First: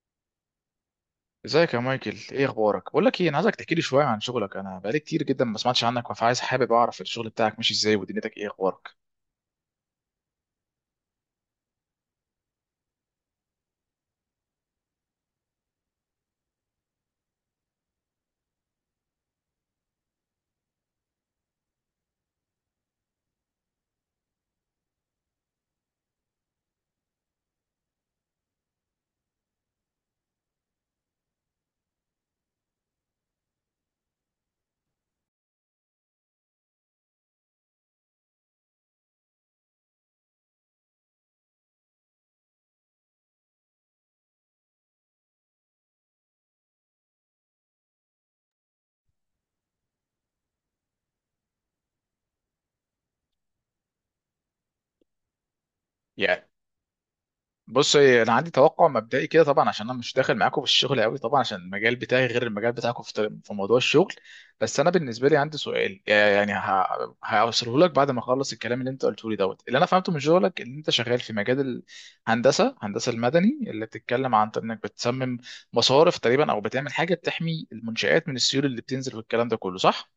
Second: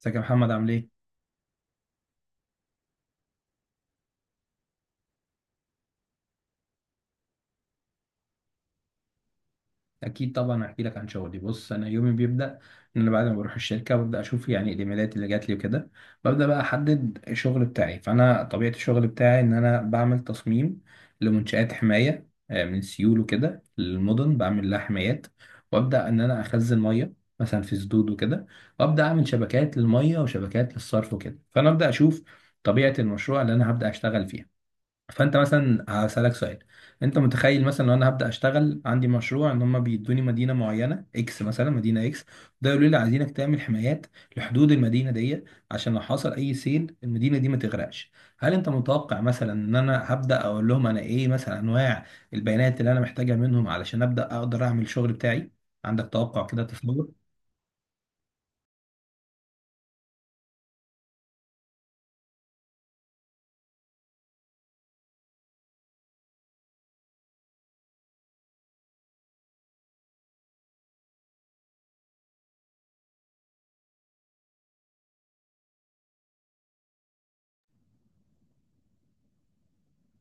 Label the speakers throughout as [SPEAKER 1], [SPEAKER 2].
[SPEAKER 1] ازيك يا محمد عامل ايه؟
[SPEAKER 2] ازيك يا مايكل؟ ايه اخبارك؟ بقول لك ايه، انا عايزك تحكي لي شويه عن شغلك. انا بقالي كتير جدا ما سمعتش عنك، فعايز حابب اعرف الشغل بتاعك ماشي ازاي ودنيتك ايه اخبارك؟
[SPEAKER 1] اكيد طبعا هحكي لك عن شغلي. بص، انا يومي بيبدا ان انا بعد ما بروح الشركه ببدا اشوف يعني الايميلات اللي جات لي وكده. ببدا بقى احدد الشغل بتاعي. فانا طبيعه الشغل بتاعي ان انا بعمل تصميم لمنشات حمايه من سيول وكده للمدن، بعمل لها حمايات، وابدا ان انا اخزن ميه مثلا في سدود وكده، وابدا اعمل شبكات للميه وشبكات للصرف وكده. فانا ابدا اشوف طبيعه المشروع اللي انا هبدا اشتغل فيها. فانت مثلا هسألك سؤال: انت متخيل مثلا لو انا هبدأ اشتغل عندي مشروع ان هم بيدوني مدينة معينة اكس، مثلا مدينة اكس، ده يقولوا لي عايزينك تعمل حمايات لحدود المدينة دي عشان لو حصل اي سيل المدينة دي ما تغرقش، هل انت متوقع مثلا ان انا هبدأ اقول لهم انا ايه مثلا انواع البيانات اللي انا محتاجها منهم علشان أبدأ اقدر اعمل الشغل بتاعي؟ عندك توقع كده، تصور؟
[SPEAKER 2] بص، انا عندي توقع مبدئي كده طبعا عشان انا مش داخل معاكم في الشغل قوي، طبعا عشان المجال بتاعي غير المجال بتاعكم في موضوع الشغل. بس انا بالنسبه لي عندي سؤال، يعني هوصله لك بعد ما اخلص الكلام اللي انت قلته لي. دوت اللي انا فهمته من شغلك ان انت شغال في مجال هندسه المدني، اللي بتتكلم عن انك بتصمم مصارف تقريبا او بتعمل حاجه بتحمي المنشآت من السيول اللي بتنزل، والكلام ده كله صح.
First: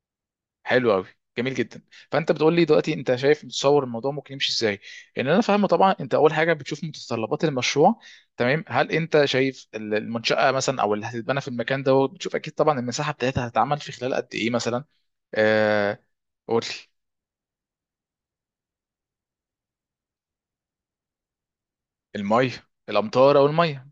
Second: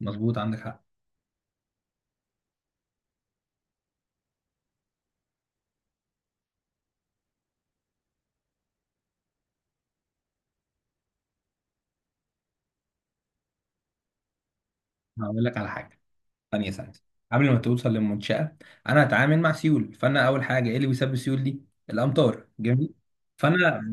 [SPEAKER 1] مظبوط، عندك حق.
[SPEAKER 2] حلو قوي. جميل جدا. فانت بتقول لي دلوقتي انت شايف متصور الموضوع ممكن يمشي ازاي. ان انا فاهمه طبعا انت اول حاجه بتشوف متطلبات المشروع، تمام. هل انت شايف المنشاه مثلا او اللي هتتبنى في المكان ده، بتشوف اكيد طبعا المساحه بتاعتها هتتعمل في خلال قد ايه مثلا؟
[SPEAKER 1] هقول لك على
[SPEAKER 2] آه،
[SPEAKER 1] حاجة.
[SPEAKER 2] قول
[SPEAKER 1] ثانية
[SPEAKER 2] لي.
[SPEAKER 1] ثانية، قبل ما توصل للمنشأة، أنا هتعامل مع سيول، فأنا أول حاجة إيه اللي بيسبب السيول دي؟ الأمطار،
[SPEAKER 2] الميه.
[SPEAKER 1] جميل.
[SPEAKER 2] الامطار او
[SPEAKER 1] فأنا
[SPEAKER 2] الميه.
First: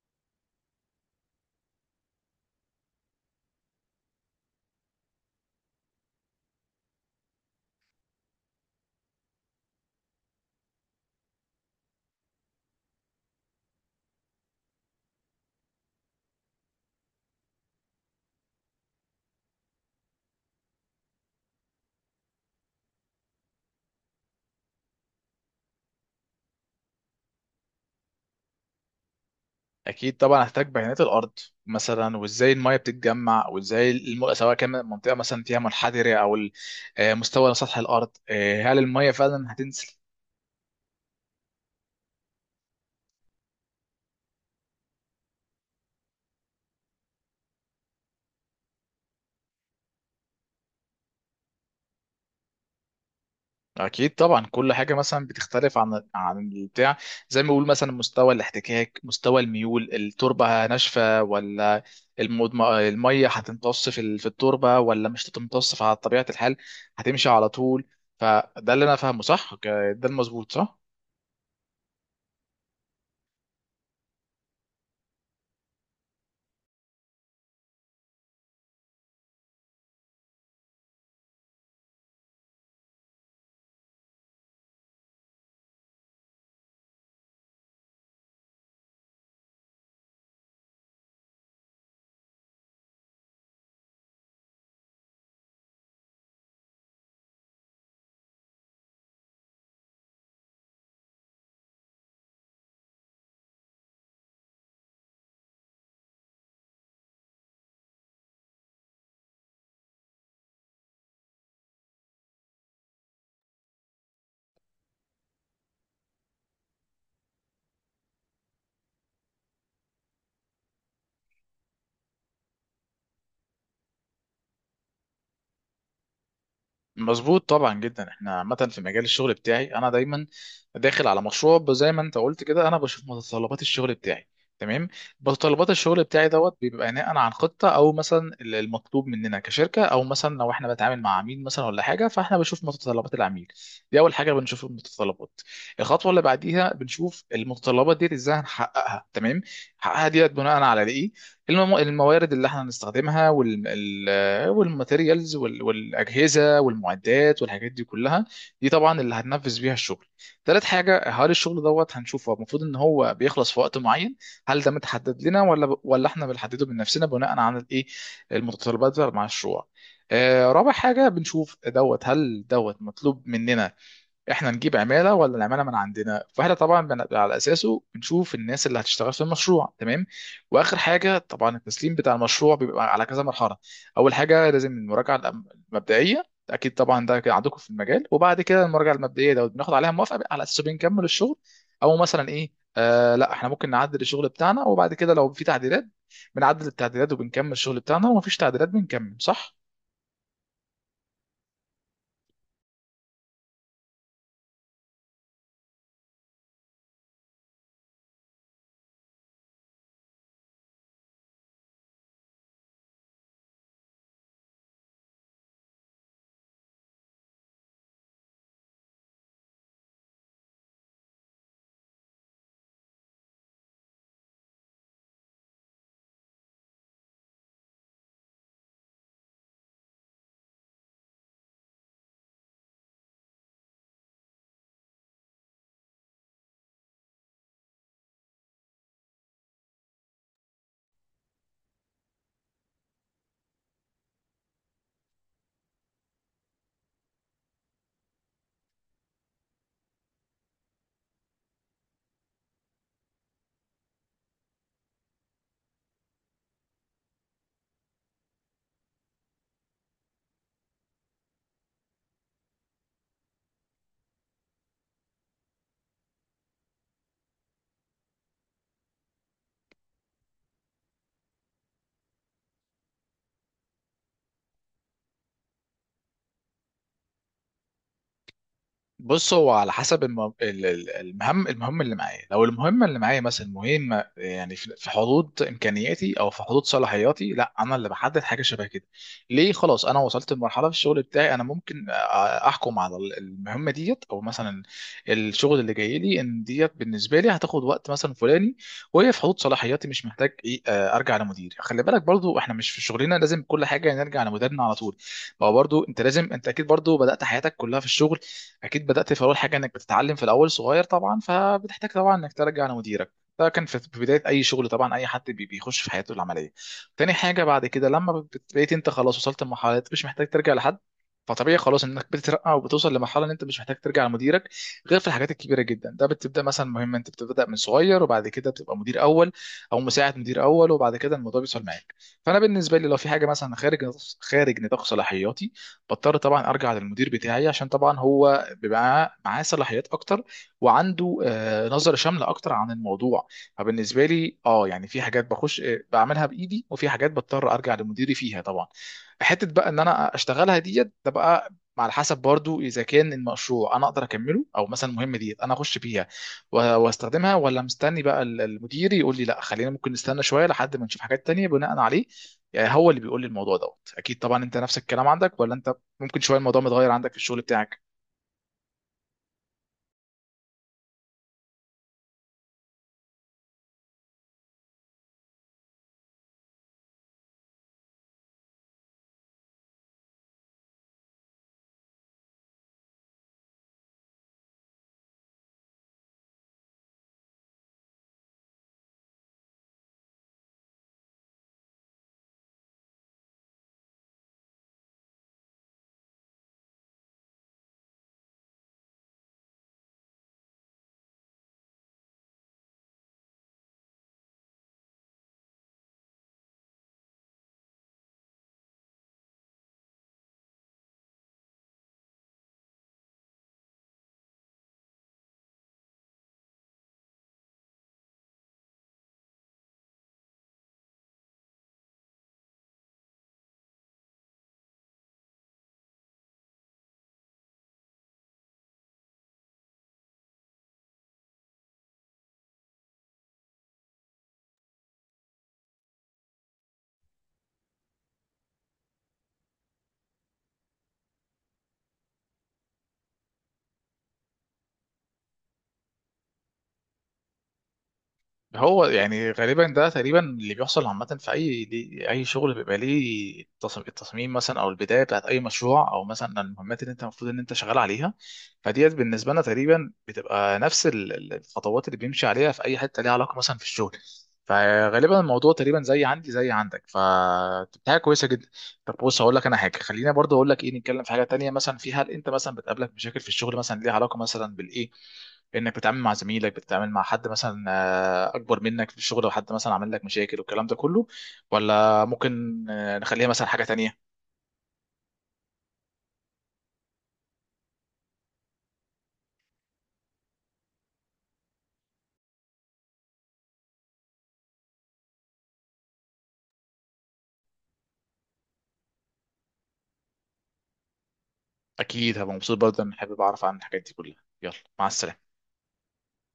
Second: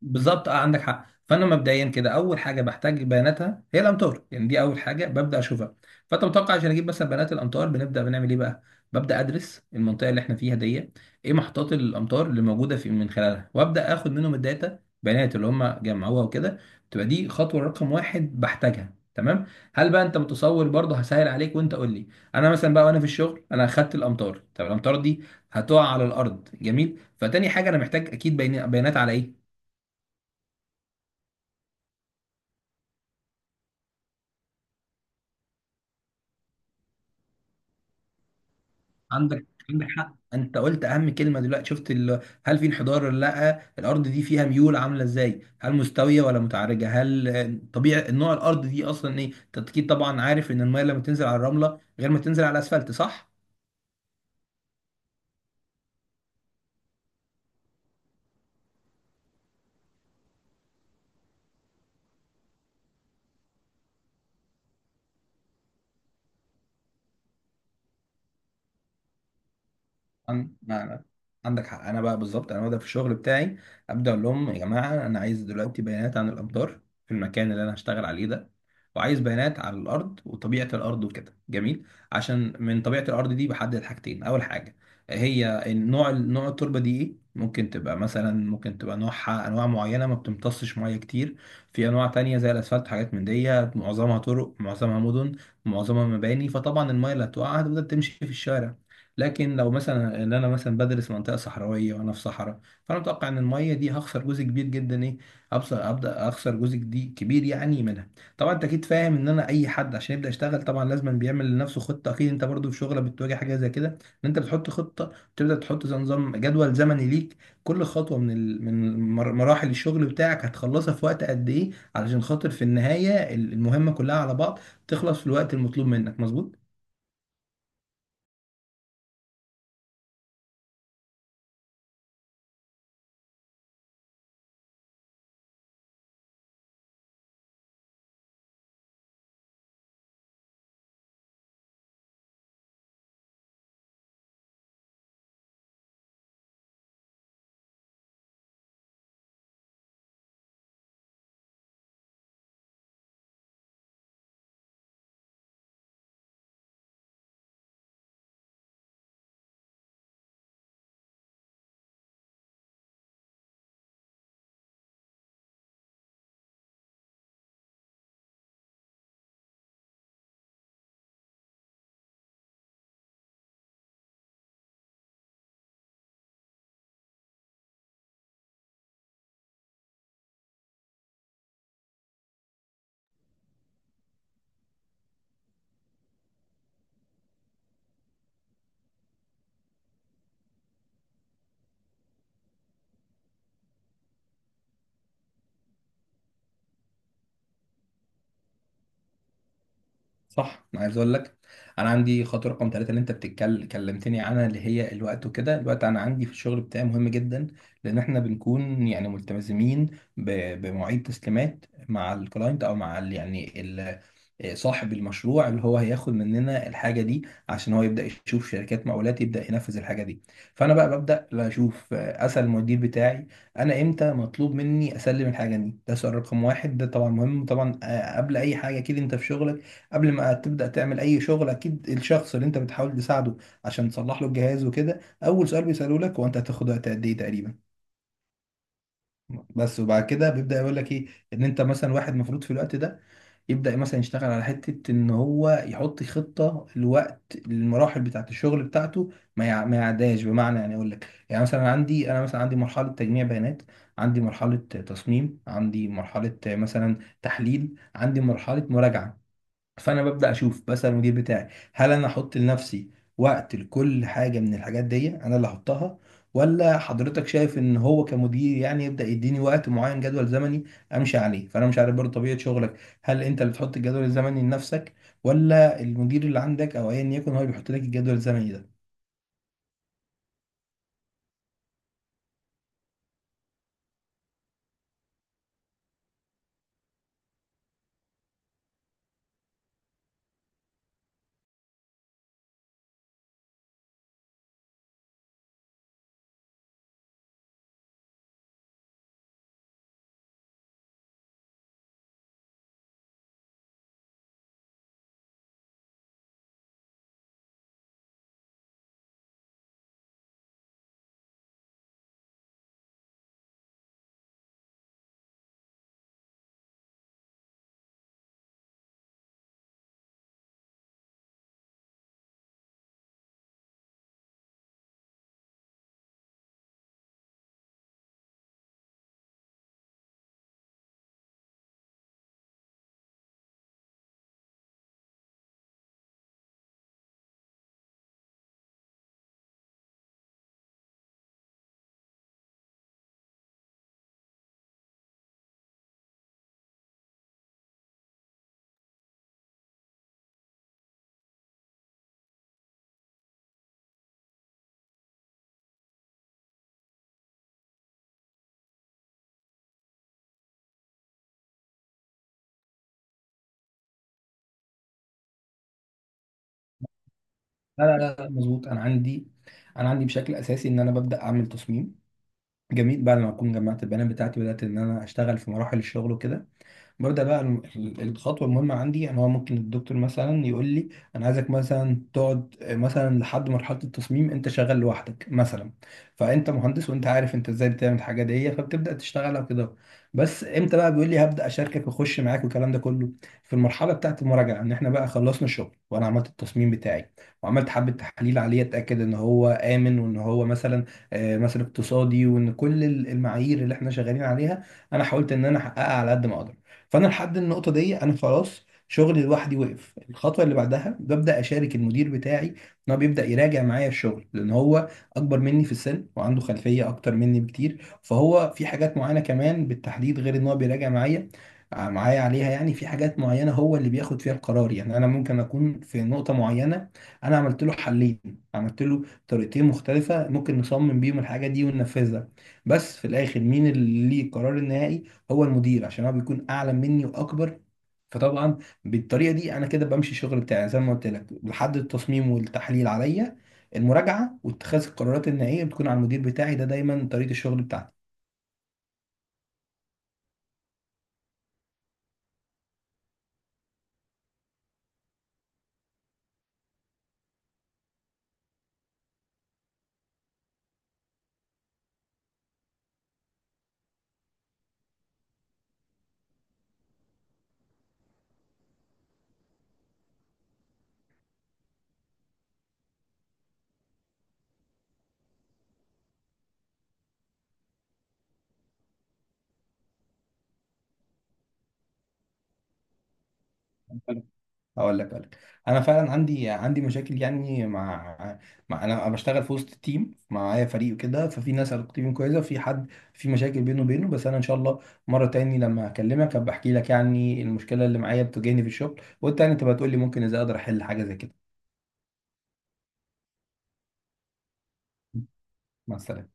[SPEAKER 1] بالظبط، أه عندك حق. فأنا مبدئيا كده أول حاجة بحتاج بياناتها هي الأمطار، يعني دي أول حاجة ببدأ أشوفها. فأنت متوقع عشان أجيب مثلا بيانات الأمطار بنبدأ بنعمل إيه بقى؟ ببدأ أدرس المنطقة اللي إحنا فيها دي، إيه محطات الأمطار اللي موجودة في من خلالها، وأبدأ آخد منهم الداتا، بيانات اللي هم جمعوها وكده. تبقى دي خطوة رقم واحد بحتاجها، تمام؟ هل بقى أنت متصور برضه؟ هسهل عليك وأنت قول لي. انا مثلا بقى وانا في الشغل انا اخدت الامطار، طب الامطار دي هتقع على الارض، جميل. فتاني حاجه انا محتاج اكيد بيانات على ايه؟
[SPEAKER 2] اكيد طبعا هحتاج بيانات الارض مثلا، وازاي الميه بتتجمع، وازاي سواء كان منطقه مثلا فيها منحدره او مستوى سطح الارض، هل الميه
[SPEAKER 1] عندك
[SPEAKER 2] فعلا
[SPEAKER 1] عندك
[SPEAKER 2] هتنزل.
[SPEAKER 1] حق، انت قلت اهم كلمه دلوقتي، شفت هل في انحدار ولا لا، الارض دي فيها ميول عامله ازاي، هل مستويه ولا متعرجه، هل طبيعي، نوع الارض دي اصلا ايه. انت اكيد طبعا عارف ان الميه لما تنزل على الرمله غير ما تنزل على الاسفلت، صح؟
[SPEAKER 2] اكيد طبعا كل حاجه مثلا بتختلف عن البتاع. زي ما بيقول مثلا مستوى الاحتكاك، مستوى الميول، التربه ناشفه ولا الميه هتمتص في التربه ولا مش هتمتص؟ على طبيعه الحال هتمشي على طول. فده اللي انا فاهمه، صح؟ ده المظبوط،
[SPEAKER 1] عن-
[SPEAKER 2] صح؟
[SPEAKER 1] ما- أنا- عندك حق. انا بقى بالظبط انا ببدا في الشغل بتاعي، ابدا اقول لهم يا جماعه انا عايز دلوقتي بيانات عن الامطار في المكان اللي انا هشتغل عليه ده، وعايز بيانات عن الارض وطبيعه الارض وكده، جميل. عشان من طبيعه الارض دي بحدد حاجتين: اول حاجه هي النوع، نوع التربه دي ايه، ممكن تبقى مثلا ممكن تبقى نوعها انواع معينه ما بتمتصش ميه كتير. في انواع تانية زي الاسفلت وحاجات من دي، معظمها طرق، معظمها مدن، معظمها مباني. فطبعا الميه اللي هتقع هتبدا تمشي في الشارع. لكن لو مثلا ان انا مثلا بدرس منطقه صحراويه وانا في صحراء، فانا متوقع ان الميه دي هخسر جزء كبير جدا، ايه، ابصر ابدا اخسر جزء دي كبير يعني منها. طبعا انت اكيد فاهم ان انا اي حد عشان يبدا يشتغل طبعا لازم بيعمل لنفسه خطه. اكيد انت برضو في شغلك بتواجه حاجه زي كده، ان انت بتحط خطه، تبدا تحط زي نظام جدول زمني ليك، كل خطوه من مراحل الشغل بتاعك هتخلصها في وقت قد ايه، علشان خاطر في النهايه المهمه كلها على بعض تخلص في الوقت المطلوب منك، مظبوط؟
[SPEAKER 2] مظبوط طبعا جدا. احنا عامه في مجال الشغل بتاعي انا دايما داخل على مشروع، زي ما انت قلت كده، انا بشوف متطلبات الشغل بتاعي، تمام. متطلبات الشغل بتاعي دوت بيبقى بناء عن خطه، او مثلا المطلوب مننا كشركه، او مثلا لو احنا بنتعامل مع عميل مثلا ولا حاجه، فاحنا بنشوف متطلبات العميل. دي اول حاجه بنشوف المتطلبات. الخطوه اللي بعديها بنشوف المتطلبات دي ازاي هنحققها، تمام. نحققها ديت بناء على ايه؟ الموارد اللي احنا هنستخدمها، والماتيريالز والاجهزه والمعدات والحاجات دي كلها، دي طبعا اللي هننفذ بيها الشغل. تالت حاجه، هل الشغل دوت هنشوفه المفروض ان هو بيخلص في وقت معين؟ هل ده متحدد لنا ولا احنا بنحدده من نفسنا بناء على الايه، المتطلبات بتاع المشروع؟ رابع حاجه بنشوف دوت، هل دوت مطلوب مننا احنا نجيب عماله ولا العماله من عندنا؟ فاحنا طبعا على اساسه بنشوف الناس اللي هتشتغل في المشروع، تمام. واخر حاجه طبعا التسليم بتاع المشروع بيبقى على كذا مرحله. اول حاجه لازم المراجعه المبدئيه، اكيد طبعا ده كده عندكم في المجال. وبعد كده المراجعه المبدئيه ده بناخد عليها موافقه، على اساسه بنكمل الشغل، او مثلا ايه، آه لا، احنا ممكن نعدل الشغل بتاعنا. وبعد كده لو في تعديلات بنعدل التعديلات وبنكمل الشغل بتاعنا، ومفيش تعديلات بنكمل، صح.
[SPEAKER 1] صح. انا عايز اقول لك انا عندي خطوه رقم ثلاثة اللي انت بتتكلم كلمتني عنها، اللي هي الوقت وكده. الوقت انا عندي في الشغل بتاعي مهم جدا، لان احنا بنكون يعني ملتزمين بمواعيد تسليمات مع الكلاينت او مع ال يعني ال صاحب المشروع اللي هو هياخد مننا الحاجه دي عشان هو يبدا يشوف شركات مقاولات يبدا ينفذ الحاجه دي. فانا بقى ببدا لا اشوف، اسال المدير بتاعي انا امتى مطلوب مني اسلم الحاجه دي، ده سؤال رقم واحد، ده طبعا مهم طبعا. قبل اي حاجه كده، انت في شغلك قبل ما تبدأ تعمل أي شغل، أكيد الشخص اللي أنت بتحاول تساعده عشان تصلح له الجهاز وكده، أول سؤال بيسأله لك هو أنت هتاخد وقت قد إيه تقريبا. بس وبعد كده بيبدأ يقول لك إيه، إن أنت مثلا واحد المفروض في الوقت ده يبدأ مثلا يشتغل على حتة إن هو يحط خطة لوقت المراحل بتاعة الشغل بتاعته ما يعداش، بمعنى يعني أقول لك يعني مثلا عندي، أنا مثلا عندي مرحلة تجميع بيانات، عندي مرحلة تصميم، عندي مرحلة مثلا تحليل، عندي مرحلة مراجعة. فانا ببدا اشوف، بسال المدير بتاعي هل انا احط لنفسي وقت لكل حاجه من الحاجات دي، انا اللي احطها، ولا حضرتك شايف ان هو كمدير يعني يبدا يديني وقت معين جدول زمني امشي عليه. فانا مش عارف برضه طبيعه شغلك، هل انت اللي بتحط الجدول الزمني لنفسك، ولا المدير اللي عندك او ايا يكن هو اللي بيحط لك الجدول الزمني ده؟
[SPEAKER 2] بص، هو على حسب المهم اللي معايا. لو المهمه اللي معايا مثلا مهمه، يعني في حدود امكانياتي او في حدود صلاحياتي، لا انا اللي بحدد حاجه شبه كده. ليه؟ خلاص انا وصلت لمرحله في الشغل بتاعي انا ممكن احكم على المهمه ديت، او مثلا الشغل اللي جاي لي ان ديت بالنسبه لي هتاخد وقت مثلا فلاني، وهي في حدود صلاحياتي، مش محتاج ايه آه، ارجع لمديري. خلي بالك برضو احنا مش في شغلنا لازم كل حاجه نرجع لمديرنا على طول. ما هو برضو انت لازم، انت اكيد برضو بدأت حياتك كلها في الشغل، اكيد بدات في اول حاجه انك بتتعلم في الاول صغير طبعا، فبتحتاج طبعا انك ترجع لمديرك. ده كان في بدايه اي شغل طبعا، اي حد بيخش في حياته العمليه. تاني حاجه بعد كده لما بقيت انت خلاص وصلت لمرحله مش محتاج ترجع لحد، فطبيعي خلاص انك بتترقى وبتوصل لمرحله ان انت مش محتاج ترجع لمديرك، غير في الحاجات الكبيره جدا. ده بتبدا مثلا مهمه، انت بتبدا من صغير وبعد كده بتبقى مدير اول او مساعد مدير اول، وبعد كده الموضوع بيوصل معاك. فانا بالنسبه لي لو في حاجه مثلا خارج نطاق صلاحياتي، بضطر طبعا ارجع للمدير بتاعي عشان طبعا هو بيبقى معاه صلاحيات اكتر، وعنده نظرة شاملة اكتر عن الموضوع. فبالنسبة لي اه يعني في حاجات بخش بعملها بايدي، وفي حاجات بضطر ارجع لمديري فيها طبعا. حتة بقى ان انا اشتغلها ديت ده بقى على حسب برضو، اذا كان المشروع انا اقدر اكمله، او مثلا المهمه ديت انا اخش فيها واستخدمها، ولا مستني بقى المدير يقول لي لا خلينا، ممكن نستنى شويه لحد ما نشوف حاجات تانية بناء عليه. يعني هو اللي بيقول لي الموضوع دوت. اكيد طبعا انت نفس الكلام عندك، ولا انت ممكن شويه الموضوع متغير عندك في الشغل بتاعك؟
[SPEAKER 1] لا لا لا، مظبوط. انا عندي بشكل اساسي ان انا ببدا اعمل تصميم، جميل. بعد ما اكون جمعت البيانات بتاعتي بدات ان انا اشتغل في مراحل الشغل وكده، ببدأ بقى الخطوة المهمة عندي أنا هو ممكن الدكتور مثلا يقول لي أنا عايزك مثلا تقعد مثلا لحد مرحلة التصميم أنت شغال لوحدك مثلا، فأنت مهندس وأنت عارف أنت إزاي بتعمل الحاجة دي، فبتبدأ تشتغل على كده. بس إمتى بقى بيقول لي هبدأ أشاركك وأخش معاك والكلام ده كله؟ في المرحلة بتاعة المراجعة، إن إحنا بقى خلصنا الشغل وأنا عملت التصميم بتاعي وعملت حبة تحاليل عليه، أتأكد إن هو آمن وإن هو مثلا مثلا اقتصادي، وإن كل المعايير اللي إحنا شغالين عليها أنا حاولت إن أنا أحققها على قد ما أقدر. فانا لحد النقطه دي انا خلاص شغلي لوحدي وقف، الخطوه اللي بعدها ببدا اشارك المدير بتاعي، ان هو بيبدا يراجع معايا الشغل، لان هو اكبر مني في السن وعنده خلفيه اكتر مني بكتير، فهو في حاجات معينه كمان بالتحديد غير ان هو بيراجع معايا معايا عليها، يعني في حاجات معينه هو اللي بياخد فيها القرار. يعني انا ممكن اكون في نقطه معينه انا عملت له حلين، عملت له طريقتين مختلفه ممكن نصمم بيهم الحاجه دي وننفذها، بس في الاخر مين اللي ليه القرار النهائي؟ هو المدير، عشان هو بيكون اعلى مني واكبر. فطبعا بالطريقه دي انا كده بمشي الشغل بتاعي زي ما قلت لك، لحد التصميم والتحليل عليا، المراجعه واتخاذ القرارات النهائيه بتكون على المدير بتاعي، ده دايما طريقه الشغل
[SPEAKER 2] هو يعني غالبا ده تقريبا اللي بيحصل عامه في اي دي اي شغل بيبقى ليه التصميم مثلا، او البدايه بتاعت اي مشروع، او مثلا المهمات اللي انت المفروض ان انت شغال عليها. فديت بالنسبه لنا تقريبا بتبقى نفس الخطوات اللي بيمشي عليها في اي حته ليها علاقه مثلا في الشغل. فغالبا الموضوع تقريبا زي عندي زي عندك، فبتاعه كويسه جدا. طب بص، هقول لك انا حاجه، خلينا برضه اقول لك ايه، نتكلم في حاجه تانيه مثلا. في، هل انت مثلا بتقابلك مشاكل في الشغل مثلا ليها علاقه مثلا بالايه، انك بتتعامل مع زميلك، بتتعامل مع حد مثلا اكبر منك في الشغل، او حد مثلا عامل لك مشاكل والكلام ده كله؟ ولا ممكن نخليها مثلا حاجة تانية؟
[SPEAKER 1] بتاعتي. اقول لك انا فعلا عندي مشاكل يعني مع انا بشتغل في وسط التيم، معايا فريق وكده، ففي ناس علاقتي بيهم كويسه وفي حد في مشاكل بينه وبينه، بس انا ان شاء الله مره تاني لما اكلمك هبقى احكي لك يعني المشكله اللي معايا بتواجهني في الشغل، وانت يعني تبقى تقول لي ممكن ازاي اقدر احل حاجه زي كده.
[SPEAKER 2] اكيد هبقى مبسوط برضه ان حابب اعرف عن الحاجات دي كلها. يلا، مع السلامة.
[SPEAKER 1] مع السلامه.